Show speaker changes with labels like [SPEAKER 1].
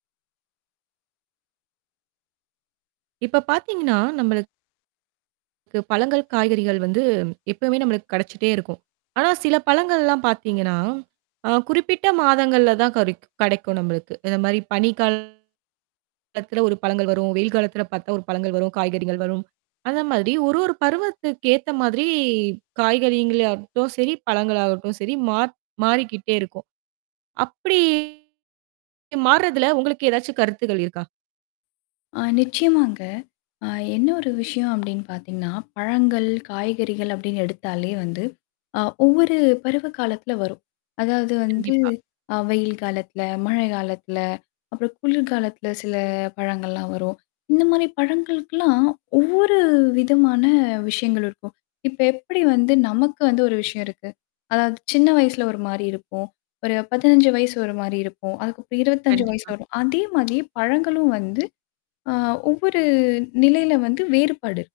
[SPEAKER 1] இப்ப பாத்தீங்கன்னா நம்மளுக்குக்கு பழங்கள், காய்கறிகள் வந்து எப்பவுமே நம்மளுக்கு கிடைச்சிட்டே இருக்கும். ஆனா, சில பழங்கள்லாம் பாத்தீங்கன்னா. ஆ குறிப்பிட்ட மாதங்கள்ல தான் கறைக்கும் கிடைக்கும் நம்மளுக்கு. இந்த மாரி பனிக்கா காலத்துல ஒரு பழங்கள் வரும். வெயில் காலத்தில பாத்தா ஒரு பழங்கள் வரும், காய்கறிகள் வரும். அந்த மாரி ஒரு ஒரு பருவத்துக்கு ஏத்த மாதிரி காய்கறியங்கள் ஆகட்டும் சரி, பழங்கள் ஆகட்டும் சரி, மாற் மாறிக்கிட்டே இருக்கும். அப்படி மாறுறதுல உங்களுக்கு ஏதாச்சும் கருத்துக்கள் இருக்கா?
[SPEAKER 2] ஆ நிச்சயமாங்க. ஆ என்ன ஒரு விஷயம் அப்படின்னு பாத்தீங்கன்னா, பழங்கள், காய்கறிகள் அப்டின்னு எடுத்தாலே வந்து ஆ ஒவ்வொரு பருவ காலத்தல வரும். அதாவது வந்து
[SPEAKER 1] கண்டிப்பா.
[SPEAKER 2] அ வெயில் காலத்தில, மழை காலத்தில, அப்புறம் குளிர்கலத்தில சில பழங்கள்லாம் வரும். இந்த மாரி பழங்களுக்குலாம் ஒவ்வொரு விதமான விஷயங்கள் இருக்கும். இப்ப எப்படி வந்து நமக்கு வந்து ஒரு விஷயம் இருக்கு? அதாவது சின்ன வயசுல ஒரு மாரி இருப்போம். ஒரு 15 வயசு ஒரு மாரி இருக்கும். அதுக்கப்புறம் 25 வயசு
[SPEAKER 1] கண்டிப்பா.
[SPEAKER 2] வரும். அதே மாதிரியே பழங்களும் வந்து ஆ ஒவ்வொரு நிலையில வந்து வேறுபாடு இருக்கும்.